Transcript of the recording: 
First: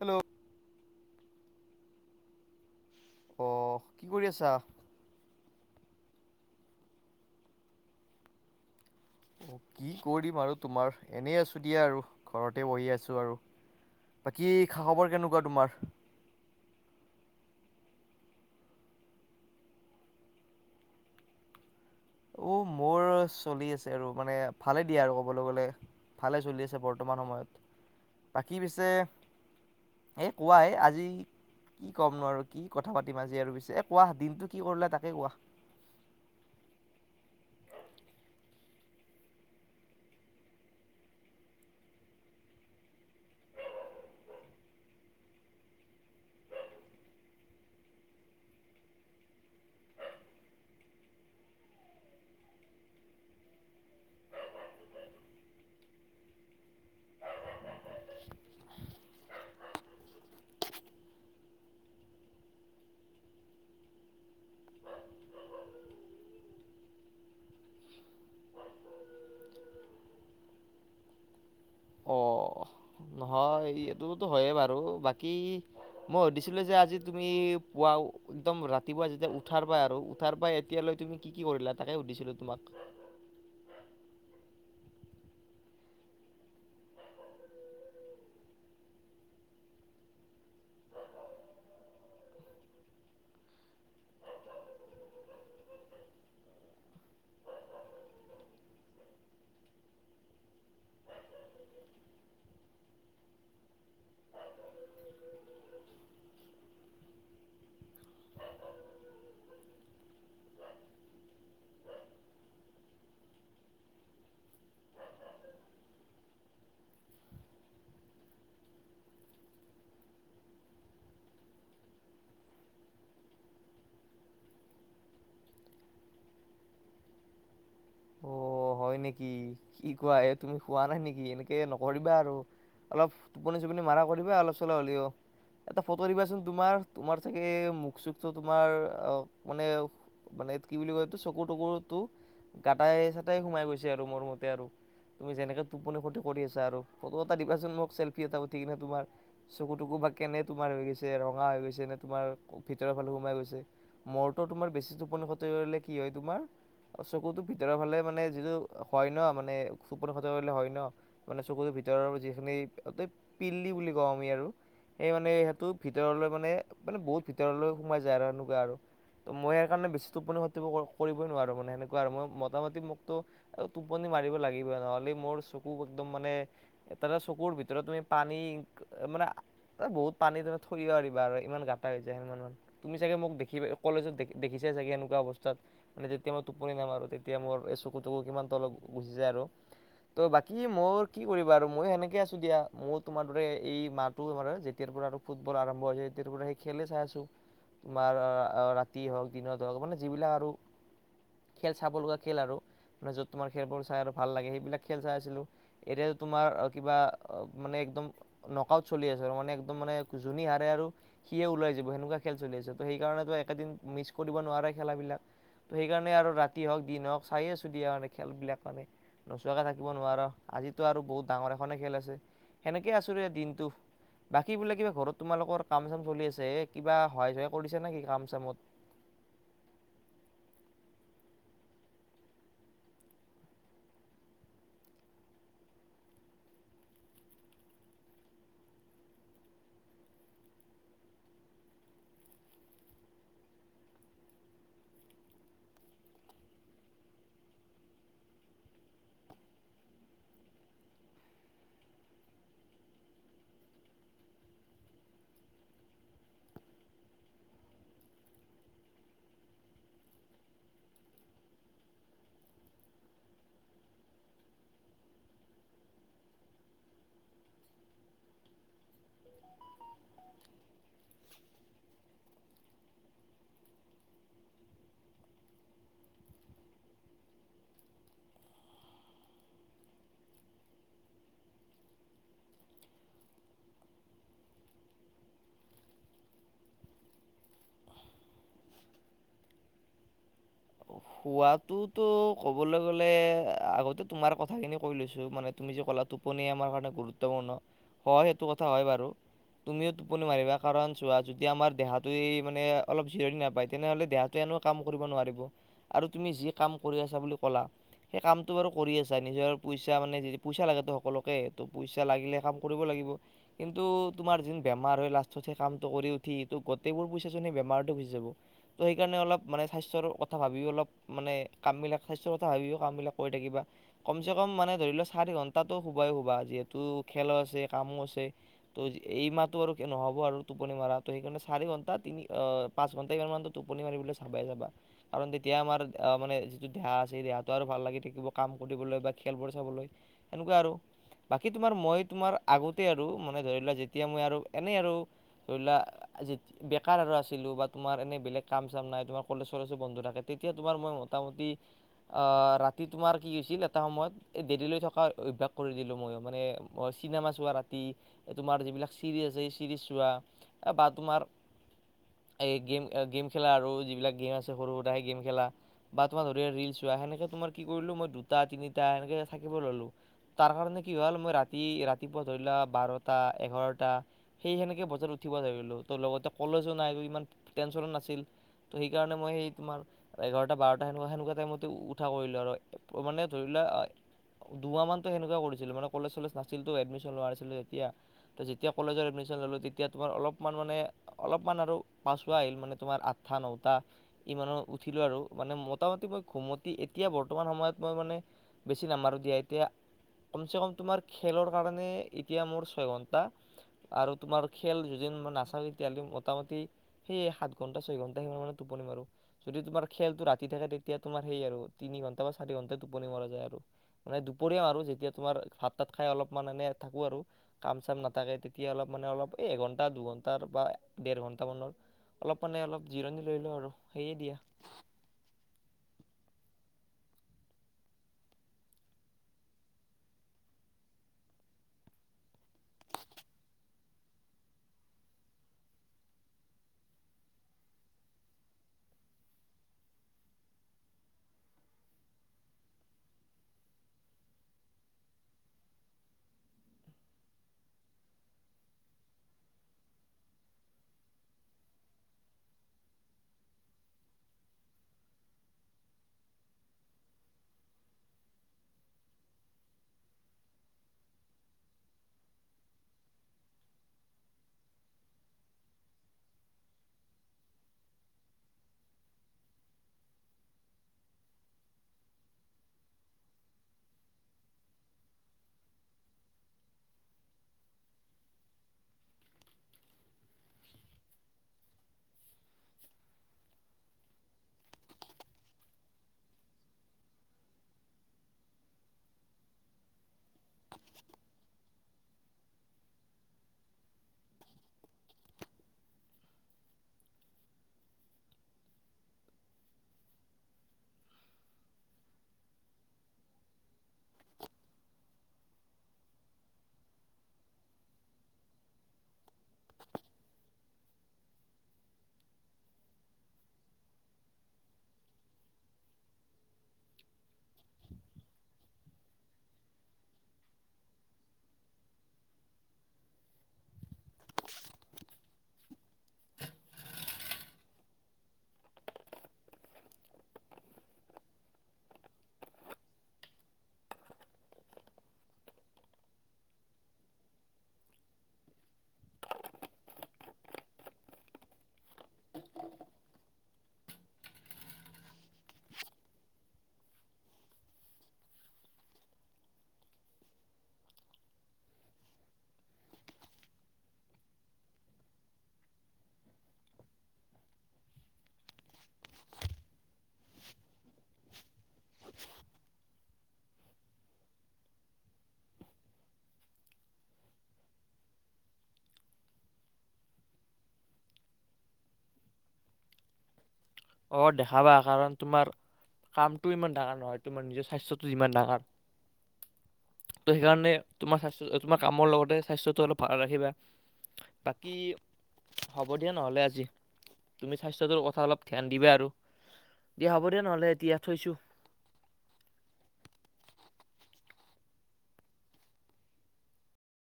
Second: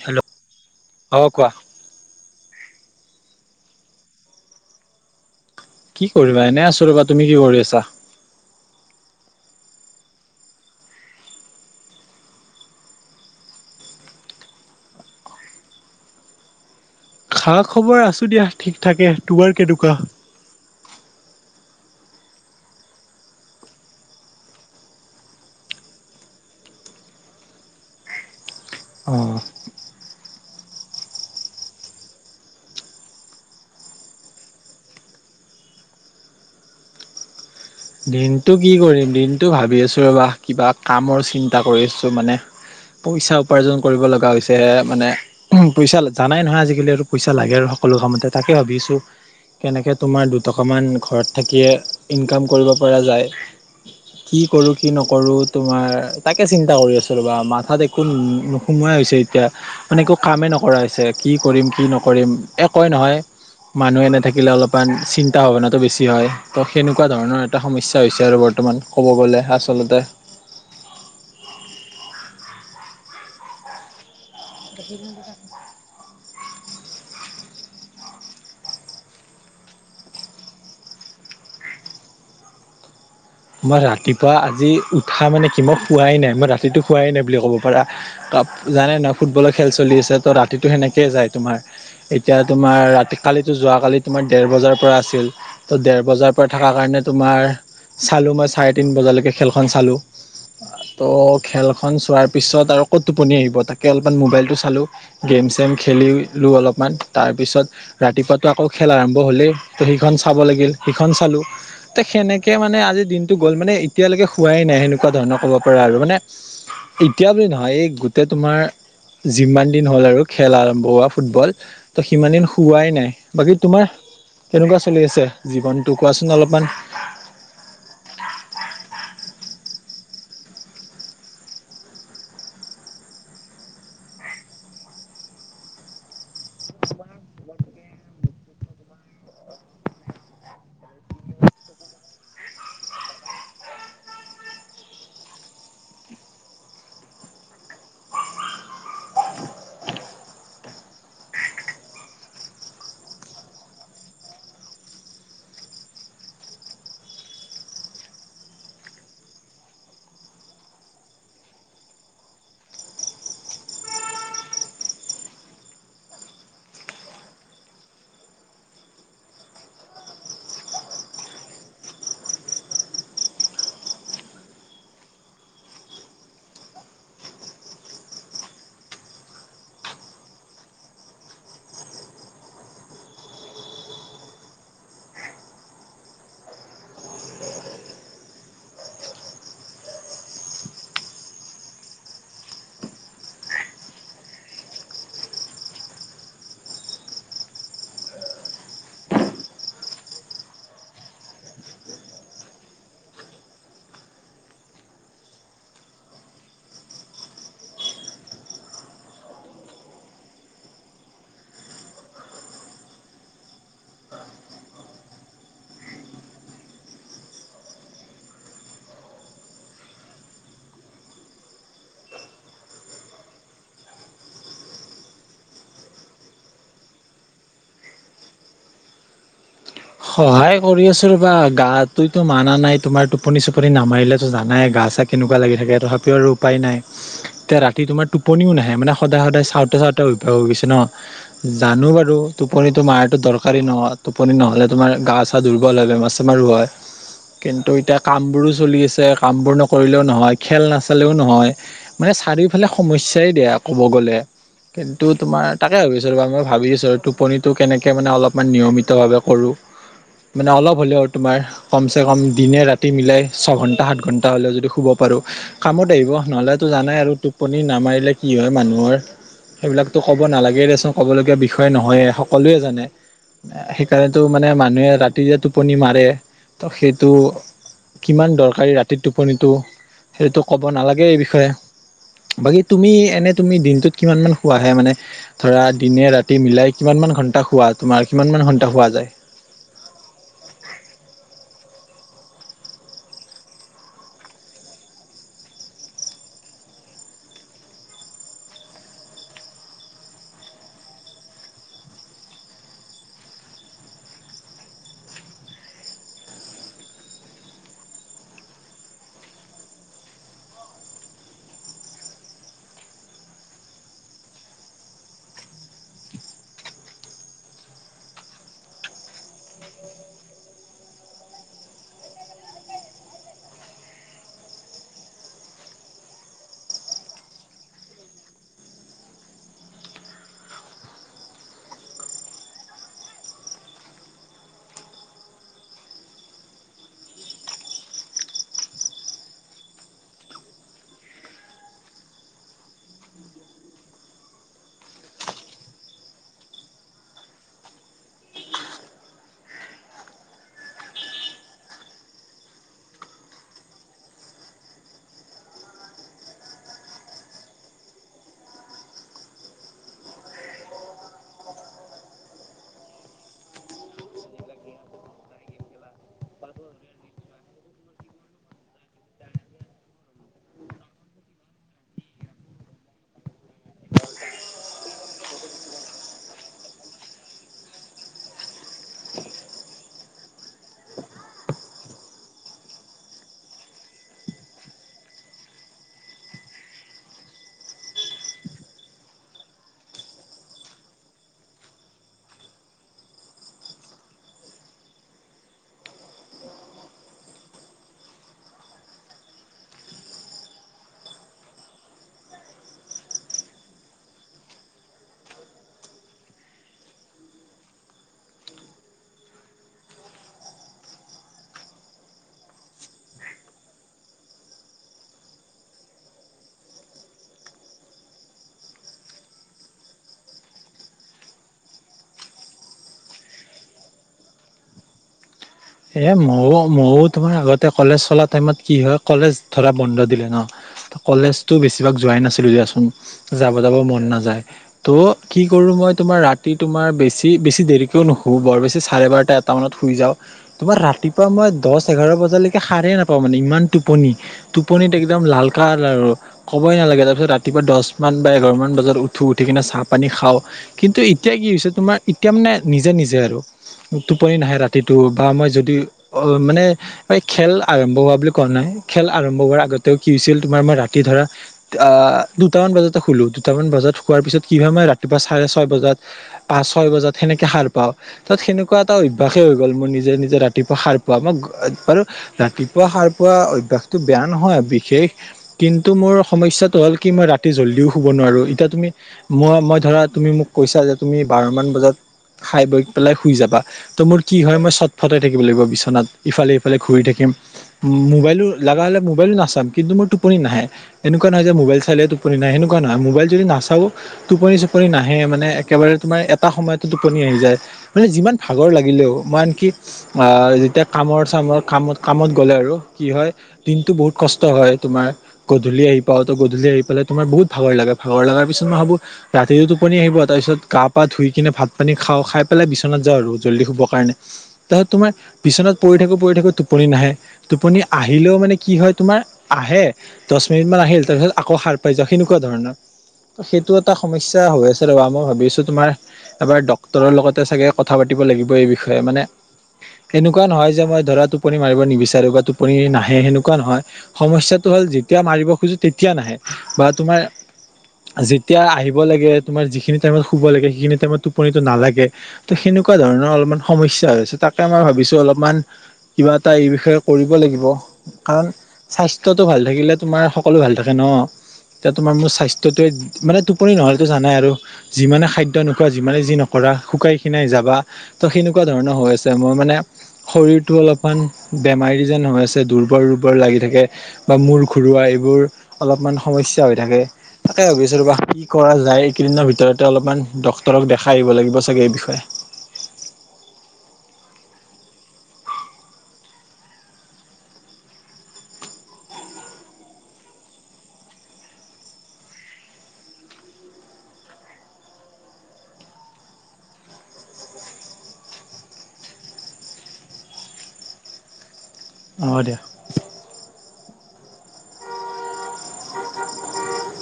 Hello অঁ', কোৱা। অ', কি কৰি আছা। কি কৰিবা এনেই আছোঁ ৰ'বা তুমি কি কৰি আছা। অ', কি কৰিম আৰু তোমাৰ এনেই আছো দিয়া আৰু ঘৰতে বহি আছো আৰু। বাকী খা খবৰ কেনেকুৱা তোমাৰ। খা খবৰ আছোঁ দিয়া ঠিক থাকে তোমাৰ কেনেকুৱা উ, মোৰ চলি আছে আৰু মানে ভালে দিয়া আৰু ক'বলৈ গ'লে। ভালে চলি আছে বৰ্তমান সময়ত বাকী পিছে। অ এই কোৱা এ আজি। কি ক'ম নোৱাৰো কি কথা পাতিম আজি আৰু পিছে এই কোৱা দিনটো কি কৰিলে তাকে কোৱা। [unintelligible] দিনটো কি কৰিম দিনটো ভাবি আছো ৰবা কিবা কামৰ চিন্তা কৰি আছো মানে। পইচা উপাৰ্জন কৰিব লগা হৈছে মানে। উ, পইচা জানাই নহয় আজিকালি আৰু পইচা লাগে আৰু সকলো কামতে তাকে ভাবিছো। কেনেকৈ তোমাৰ দুটকামান ঘৰত থাকিয়ে ইনকাম কৰিব পৰা যায়। কি কৰোঁ কি নকৰোঁ তোমাৰ তাকে চিন্তা কৰি আছোঁ বা মাথাত একো নোসোমাই হৈছে এতিয়া। মানে একো কামেই নকৰা হৈছে কি কৰিম কি নকৰিম একয় নহয়। মানুহে নাথাকিলে অলপমান চিন্তা ভাৱনাটো বেছি হয় তো সেনেকুৱা ধৰণ। এটা সমস্যা হৈছে আৰু বৰ্তমান ক'ব গ'লে আচলতে। অ', নহয় এইটোতো হয়ে বাৰু বাকী। মই সুধিছিলোঁ যে আজি তুমি পুৱা একদম ৰাতিপুৱা যেতিয়া উঠাৰ পাই আৰু উঠাৰ পাই এতিয়ালৈ তুমি। কি কি কৰিলা তাকে সুধিছিলো তোমাক। মই ৰাতিপুৱা আজি উৎসাহ মানে কি মই শোৱাই নাই মই ৰাতিটো শোৱাই নাই বুলি ক'ব পাৰা। জানে নহয় ফুটবলৰ খেল চলি আছে তো ৰাতিতটো সেনেকয়ে যায় তোমাৰ। এতিয়া তোমাৰ ৰাতি কালিতো যোৱাকালি তোমাৰ ডেৰ বজাৰ পৰা আছিল। ত' দেৰ বজাৰ পৰা থকা কাৰণে তোমাৰ চালো মই চাৰে তিন বজালৈকে খেলখন চালো। ত' খেলখন চোৱাৰ পিছত আৰু ক'ত টোপনি আহিব তাকে অলপমান মোবাইল টো চালো। গেম চেম খেলিলো অলপমান তাৰপিছত। ৰাতিপুৱাতো আকৌ খেল আৰম্ভ হ'লেই ত সিখন চাব লাগিল সিখন চালো তে সেনেক। কে মানে আজিৰ দিনটো গ'ল মানে এতিয়ালৈকে খোৱাই নাই সেনেকুৱা ধৰণৰ ক'ব পৰা আৰু মানে। এতিয়া বুলি নহয় এই গোটেই তোমাৰ যিমান দিন হ'ল আৰু খেল আৰম্ভ হোৱা ফুটবল। ত' সিমান দিন শোৱাই নাই বাকী তোমাৰ। তেনেকুৱা চলি আছে জীৱনটো কোৱাচোন অলপমান। অ হয় নেকি কি কোৱা এই তুমি খোৱা নাই নেকি এনেকে নকৰিবা আৰু। অলপ টোপনি চটোপনি মৰাা কৰিবা অলপ চলপ হ'লেও। এটা ফটো দিবাচোন তোমাৰ তোমাৰ চাগে মুখ চুখটো তোমাৰ আ মানে। মানে কি বুলি এইটো চকুৰ টকুৰটো গাতাই চাটাই সোমাই গৈছে আৰু মোৰ মতে আৰু। তুমি যেনেকে টোপনি ক্ষতি কৰি আছা আৰু ফটো এটা দিবাচোন মোক চেল্ফি এটা উঠি কিনে তোমাৰ। চকু টকু বা কেনে তোমাৰ হৈ গৈছে ৰঙা হৈ গৈছে নে তোমাৰ ভিতৰৰ ফালে সোমাই গৈছে। মোৰটো তোমাৰ বেছি টোপনি ক্ষতি কৰিলে কি হয় তোমাৰ চকুতো ভিতৰৰ ফালে মানে যিটো হয়, নহ মানে [unintelligible] কৰিলে হয়, নহ। মানে চকুটোৰ ভিতৰৰ যিখিনি [unintelligible] পিল্লি বুলি কওঁ আমি আৰু। এই মানে সেইটো ভিতৰলৈ মানে, মানে বহুত ভিতৰলৈ সোমাই যায় আৰু সেনেকুৱা আৰু। ত' মই সেইকাৰণে বেছি টোপনি ক্ষতি কৰিবই নোৱাৰোঁ মানে সেনেকুৱা আৰু মই মোটামতি মোক টোপনি মাৰিব লাগিবই নহ'লে মোৰ চকু একদম মানে তাতে চকুৰ ভিতৰত তুমি পানী মানে বহুত পানী তুমি থৈ দিব পাৰিবা আৰু ইমান গাটা হৈ যায় সিমান। তুমি চাগে মোক দেখি কলেজত দেখিছাই চাগে এনেকুৱা অৱস্থাত। মানে যেতিয়া মই টোপনি নামাৰোঁ তেতিয়া মোৰ এই চকু তকু কিমান তলত গুচি যায় আৰু। ত' বাকী মোৰ কি কৰিবা আৰু মইও সেনেকে আছো দিয়া ময়ো তোমাৰ দৰে এই মাত [unintelligible] যেতিয়াৰ পৰা আৰু ফুটবল আৰম্ভ হৈছে তেতিয়াৰ পৰা সেই খেলে চাই আছো। তোমাৰ ৰাতি হওক দিনত হওক মানে যিবিলাক আৰু। খেল চাব লগা খেল আৰু মানে য'ত তোমাৰ খেলবোৰ চাই আৰু ভাল লাগে সেইবিলাক খেল চাই আছিলোঁ। এতিয়াটো তোমাৰ কিবা মানে একদম। নক আউট চলি আছে মানে একদম মানে যোনে হাৰে আৰু। সিয়ে ওলাই যাব সেনেকুৱা খেল চলি আছে ত' সেইকাৰণেতো একেদিন মিছ কৰিব নোৱাৰে খেলাবিলাক। সেইকাৰণে আৰু ৰাতি হওক দিন হওক চাই আছ [unintelligible] মানে খেল বিলাক মানে নোচোৱাকে থাকিব নোৱাৰো আজিতো আৰু বহুত ডাঙৰ এখনে খেল আছে। সেনেকে আছো [unintelligible] দিনটো। বাকী বোলে কিবা ঘৰত তোমালোকৰ কাম চাম চলি আছে কিবা সহায় চহায় কৰি দিছা নেকি কাম চামত? সহায় কৰি আছো ৰবা গা তইতো মানা নাই তোমাৰ টোপনি চোপনি নামাৰিলেতো জানাই গা চা কেনেকুৱা লাগি থাকে তথাপিও আৰু উপায় নাই। এতিয়া ৰাতি তোমাৰ টোপনিও নাহে মানে সদায়, সদায় চাওঁতে, চাওঁতে অভ্যাস হৈ গৈছে নহ। জানোঁ বাৰু টোপনিতো মাৰটো দৰকাৰী নহ টোপনি নহ'লে তোমাৰ গা চা দুৰ্বল হয় বেমাৰ চেমাৰো হয়। কিন্তু এতিয়া কামবোৰো চলি আছে কামবোৰ নকৰিলেও নহয় খেল নাচালেও নহয়। মানে চাৰিওফালে সমস্যাই দিয়া কব গ'লে। কিন্তু তোমাৰ তাকে ভাবি আছোঁ ৰবা মই ভাবি আছোঁ টোপনিটো কেনেকৈ মানে অলপমান নিয়মিতভাৱে কৰোঁ। মানে অলপ হ'লেও আৰু তোমাৰ। কম চে কম দিনে ৰাতি মিলাই ছয়ঘণ্টা সাত ঘণ্টা হ'লেও যদি শুব পাৰোঁ। কামত আহিব নহ'লেতো জানাই আৰু টোপনি নামাৰিলে কি হয় মানুহৰ। সেইবিলাকতো ক'ব নালাগেই দেচোন ক'ব লগীয়া বিষয়ে নহয় সকলোৱে জানে সেইকাৰনেতো। মানে মানুহে ৰাতি যে টোপনি মাৰে তো সেইটো। কিমান দৰকাৰী ৰাতি টোপনিটো সেইটো ক'ব নালাগে এই বিষয়ে। বাকী তুমি এনে তুমি দিনটোত কিমান মান শুৱা হে মানে? ধৰা দিনে ৰাতি মিলাই কিমান মান ঘন্টা শুৱা তোমাৰ কিমান মান ঘণ্টা শুৱা যায়? শোৱাতোতো ক'বলৈ গলে আগতে তোমাৰ কথাখিনি কৈ লৈছোঁ মানে তুমি যে ক'লা টোপনি আমাৰ কাৰণে গুৰুত্বপূৰ্ণ হয় সেইটো কথা হয় বাৰু। তুমিও টোপনি মাৰিবা কাৰণ চোৱা যদি আমাৰ দেহাটোৱে মানে অলপ জিৰণি নাপায় তেনেহ'লে দেহা ত' এনেও কাম কৰিব নোৱাৰিব আৰু তুমি যি কাম কৰি আছা বুলি ক'লা। সেই কামটো বাৰু কৰি আছা নিজৰ পইচা মানে পইচা লাগেতো সকলোকে তো পইচা লাগিলে কাম কৰিব লাগিব। কিন্তু তোমাৰ চোন বেমাৰ হয়, লাষ্টত সেই কামটো কৰি উঠি গোটেইবোৰ পইচা চোন সেই বেমাৰটে গুচি যাব। ত' সেইকাৰণে অলপ, মানে স্বাস্থ্যৰ কথা ভাবিও অলপ মানে কাম বিলাক, স্বাস্থ্যৰ কথা ভাবিও কাম বিলাক কৰি থাকিবা। কমচে কম মানে ধৰি লোৱা চাৰি ঘন্টাটো শুবাই শুবা, যিহেতু খেলো আছে, কামো আছে। ত' এই মাহটো আৰু নহ'ব আৰু টোপনি মৰাটো, সেইকাৰণে চাৰি ঘন্টা তিনি অ'- পাঁচ ঘণ্টা মানটো টোপনি মাৰিবলৈ চাবই যাবা, কাৰণ- তেতিয়া আমাৰ মানে যিটো দেহা আছে, সেই দেহাটো আৰু ভাল লাগি থাকিব কাম কৰিবলৈ বা খেলবোৰ চাবলৈ। সেনেকুৱা আৰু বাকী তোমাৰ, মই তোমাৰ আগতে আৰু মানে ধৰি লোৱা যেতিয়া মই আৰু এনেই আৰু। ধৰিলোঁৱা। আজি বেকাৰ আৰু আছিলোঁ বা তোমাৰ এনে বেলেগ কাম চাম নাই, তোমাৰ কলেজ ছলেজো বন্ধ থাকে। তেতিয়া তোমাৰ মই মোটা-মোটি- ৰাতি তোমাৰ কি হৈছিল, এটা সময়ত দেৰিলৈ থকা অভ্যাস কৰি দিলোঁ, মইয়ো মানে চিনেমা চোৱা ৰাতি, এই তোমাৰ যিবিলাক চিৰিয়েল আছে, এই চিৰিয়েল চোৱা তাপা তোমাৰ এই গেম, গেম খেলা আৰু যিবিলাক গেম আছে সৰু সৰু গেম খেলা বা তোমাৰ ধৰিলোৱা ৰিল চোৱা, সেনেকে তোমাৰ কি কৰিলোঁ মই দুটা তিনিটা সেনেকে থাকিব ললোঁ তাৰ কাৰণে কি হ'ল মই ৰাতি ৰাতিপুৱা ধৰি লোৱা বাৰটা এঘাৰটা সেই সেনেকে বজাত উঠিব ধৰিলোঁ, ত' লগতে কলেজো নাই ইমান টেনচনো নাছিল। ত'সেইকাৰণে মই সেই- তোমাৰ এঘাৰটা বাৰটা সেনেকুৱা, সেনেকুৱা টাইমতে উঠা কৰিলোঁ আৰু মানে ধৰি লোৱা, দুমাহ মানতো সেনেকুৱাই কৰিছিলো, মানে কলেজ চলেজ নাছিলতো, এডমিশ্যন লোৱা নাছিলোঁ তেতিয়া। ত'যেতিয়া কলেজত এডমিশ্যন ল'লোঁ, তেতিয়া তোমাৰ অলপমান মানে- অলপমান আৰু পাছোৱাই আহিল মানে, তোমাৰ আঠাটা, নটা। ইমানত উঠিলোঁ আৰু মানে মোটামুটি মই ঘুমতি এতিয়া বৰ্তমান সময়ত মই মানে- বেছি নামাৰো দিয়া, এতিয়া- কমচে কম তোমাৰ খেলৰ কাৰণে এতিয়া মোৰ ছয় ঘন্টা- আৰু তোমাৰ খেল যদি মই নাচাওঁ, তেতিয়াহ'লে মোটামোটি- সেই সাত ঘণ্টা, ছয় ঘণ্টা সিমান মানে টোপনি মাৰো। যদি তোমাৰ খেলটো ৰাতি থাকে, তেতিয়া তোমাৰ সেই আৰু তিনি ঘণ্টা বা চাৰি ঘন্টাই টোপনি মৰা যায় আৰু। মানে দুপৰীয়া মাৰো আৰু যেতিয়া তোমাৰ ভাত তাত খাই অলপমান এনে থাকো আৰু। কাম চাম নাথাকে, তেতিয়া অলপ মানে অলপ এঘন্টা দুঘণ্টাৰ বা ডেৰ ঘণ্টা মান। অলপ মানে, অলপ জিৰণি লৈ লওঁ আৰু সেয়ে দিয়া। এ মইয়ো মইয়ো তোমাৰ আগতে কলেজ চলা টাইমত কি হয়, কলেজ ধৰা বন্ধ দিলে ন? কলেজতো বেছিভাগ যোৱাই নাছিলোঁ দিয়াচোন, যাব যাব মন নাযায়। ত' কি কৰোঁ মই তোমাৰ, ৰাতি তোমাৰ বেছি বেছি দেৰিকৈও নুশু, বৰ বেছি চাৰে বাৰটা। টাউনত শুই যাওঁ, তোমাৰ ৰাতিপুৱা মই দহ এঘাৰ বজালৈকে সাৰেই নাপাওঁ মানে ইমান টোপনি। টোপনিত একদম লাল কাল আৰু। ক'বই নালাগে, তাৰ পিছত ৰাতিপুৱা দহ মান বা এঘাৰমান বজাত উঠো উঠি কিনে চাহ পানী খাওঁ। কিন্তু এতিয়া কি হৈছে, তোমাৰ এতিয়া মানে নিজে নিজে আৰু টোপনি নাহে ৰাতিটো। অ', মই যদি মানে। খেল আৰম্ভ হোৱা বুলি কোৱা নাই, খেল আৰম্ভ হোৱাৰ আগতেও কি হৈছিল তোমাৰ মই ৰাতি ধৰা- আহ্ দুটামান বজাতে শুলো, দুটামান বজাত শুৱাৰ পিছত কি হয়, মই ৰাতিপুৱা চাৰে ছয় বজাত- পাচ, ছয় বজাত সেনেকে সাৰ পাওঁ, তাত সেনেকুৱা এটা অভ্যাসে হৈ গ'ল মোৰ নিজ যে নিজে ৰাতিপুৱা সাৰ পোৱা, মই বাৰু। ৰাতিপুৱা সাৰ পুৱা অভ্যয়াসটো বেয়া নহয়, বিশেষ কিন্তু মোৰ সমস্যাটো হ'ল কি মই ৰাতি জল্দিও শুব নোৱাৰো। এতিয়া তুমি মই মই ধৰা তুমি মোক কৈছা যে, তুমি বাৰমান বজাত খাই বৈ পেলাই শুই যাবা, ত মোৰ কি হয় মই চত টাই থাকিব লাগিব বিচনাত, ইফালে ইফালে ঘূৰি থাকিম। মোবাইলো লগা হ'লে মোবাইলো নাচাম কিন্তু মোৰ টোপনি নাহে, এনেকুৱা নহয় যে মোবাইল চালে টো পনি নাই, সেনেকুৱা নহয় মোবাইল যদি নাচাও টোপনি চোপনি নাহে মানে একেবাৰে তোমাৰ এটা সময়তে টোপনি আহি যায়। মানে যিমান ভাগৰ লাগিলেও, মই আনকি আঁ, যেতিয়া কামৰ চামৰ কামত কামত গ'লে আৰু কি হয়? দিনটো বহুত কষ্ট হয় তোমাৰ। গধূলি আহি পাওঁতো গধূলি আহি পেলাই তোমাৰ বহুত ভাগৰ লাগে ভাগৰ লগাৰ পিছত মই ভাবো ৰাতিও টোপনি আহিব, তাৰপিছত গা পা ধুই কিনে ভাত পানী খাওঁ, খাই পেলাই বিচনাত যাওঁ আৰু জল্দি শুব কাৰণে। তাৰপিছত তোমাৰ বিছনাত পৰি থাকো পৰি থাকো টোপনি নাহে, টোপনি আহিলেও মানে কি হয় তোমাৰ আহে দশ মিনিট মান আহিল তাৰ পিছত আকৌ সাৰ পাই যাওঁ সেনেকুৱা ধৰণৰ। সেইটো এটা সমস্যা হৈ আছে ৰবা, মই ভাবি আছো তোমাৰ এবাৰ ডক্তৰৰ লগতে চাগে কথা পাতিব লাগিব এই বিষয়ে, মানে এনেকুৱা নহয় যে মই ধৰা টোপনি মাৰিব নিবিচাৰো বা টোপনি নাহে সেনেকুৱা নহয়। সমস্যাটো হ'ল যেতিয়া মাৰিব খোজো তেতিয়া নাহে, বা তোমাৰ যেতিয়া আহিব লাগে, তোমাৰ যিখিনি টাইমত শুব লাগে সেইখিনি টাইমত টোপনিটো নালা গে ত সেনেকুৱা ধৰণৰ অলপমান সমস্যা হৈছে তাকে আমাৰ ভাবিছো অলপমান। কিবা এটা এই বিষয়ে কৰিব লাগিব। কাৰণ, স্বাস্থ্যটো ভাল থাকিলে তোমাৰ সকলো ভাল থাকে ন। এতিয়া তোমাৰ মোৰ স্বাস্থ্যটোৱে মানে টোপনি নহলেটো জানাই আৰু। যিমানে খাদ্য নোখোৱা যিমানে যি নকৰা শুকাই খিনাই যাবা, ত সেনেকুৱা ধৰণৰ হৈ আ চে, মই মানে শৰীৰটো অলপমান বেমাৰী যেন হৈ আছে দুৰ্বৰ দুৰ্বল লাগি থাকে। বা মূৰ ঘৰুৱা এইবোৰ অলপমান সমস্যা হৈ থাকে। তাকে ভাবিছো ৰবা কি কৰা যায় এইকেইদিনৰ ভিতৰতে অলপমান ডক্তৰক দেখাই আহিব লাগিব চাগে এই বিষয়ে। অ, দেখাবা কাৰণ তোমাৰ কামটোও ইমান ডাঙৰ নহয়, তোমাৰ নিজৰ স্বাস্থ্যটো যিমান ডাঙৰ। ত' সেইকাৰণে তোমাৰ স্বাস্থ্য তোমাৰ কামৰ লগতে স্বাইস্থটো অলপ ভাল ৰাখিবা। বাকী হ'ব দিয়া নহ'লে আজি, তুমি স্বাস্থ্যটোৰ কথা ধ্যান দিব আৰু দিয়া হ'ব দে নহ'লে এতিয়া থৈছোঁ। অঁ দিয়া।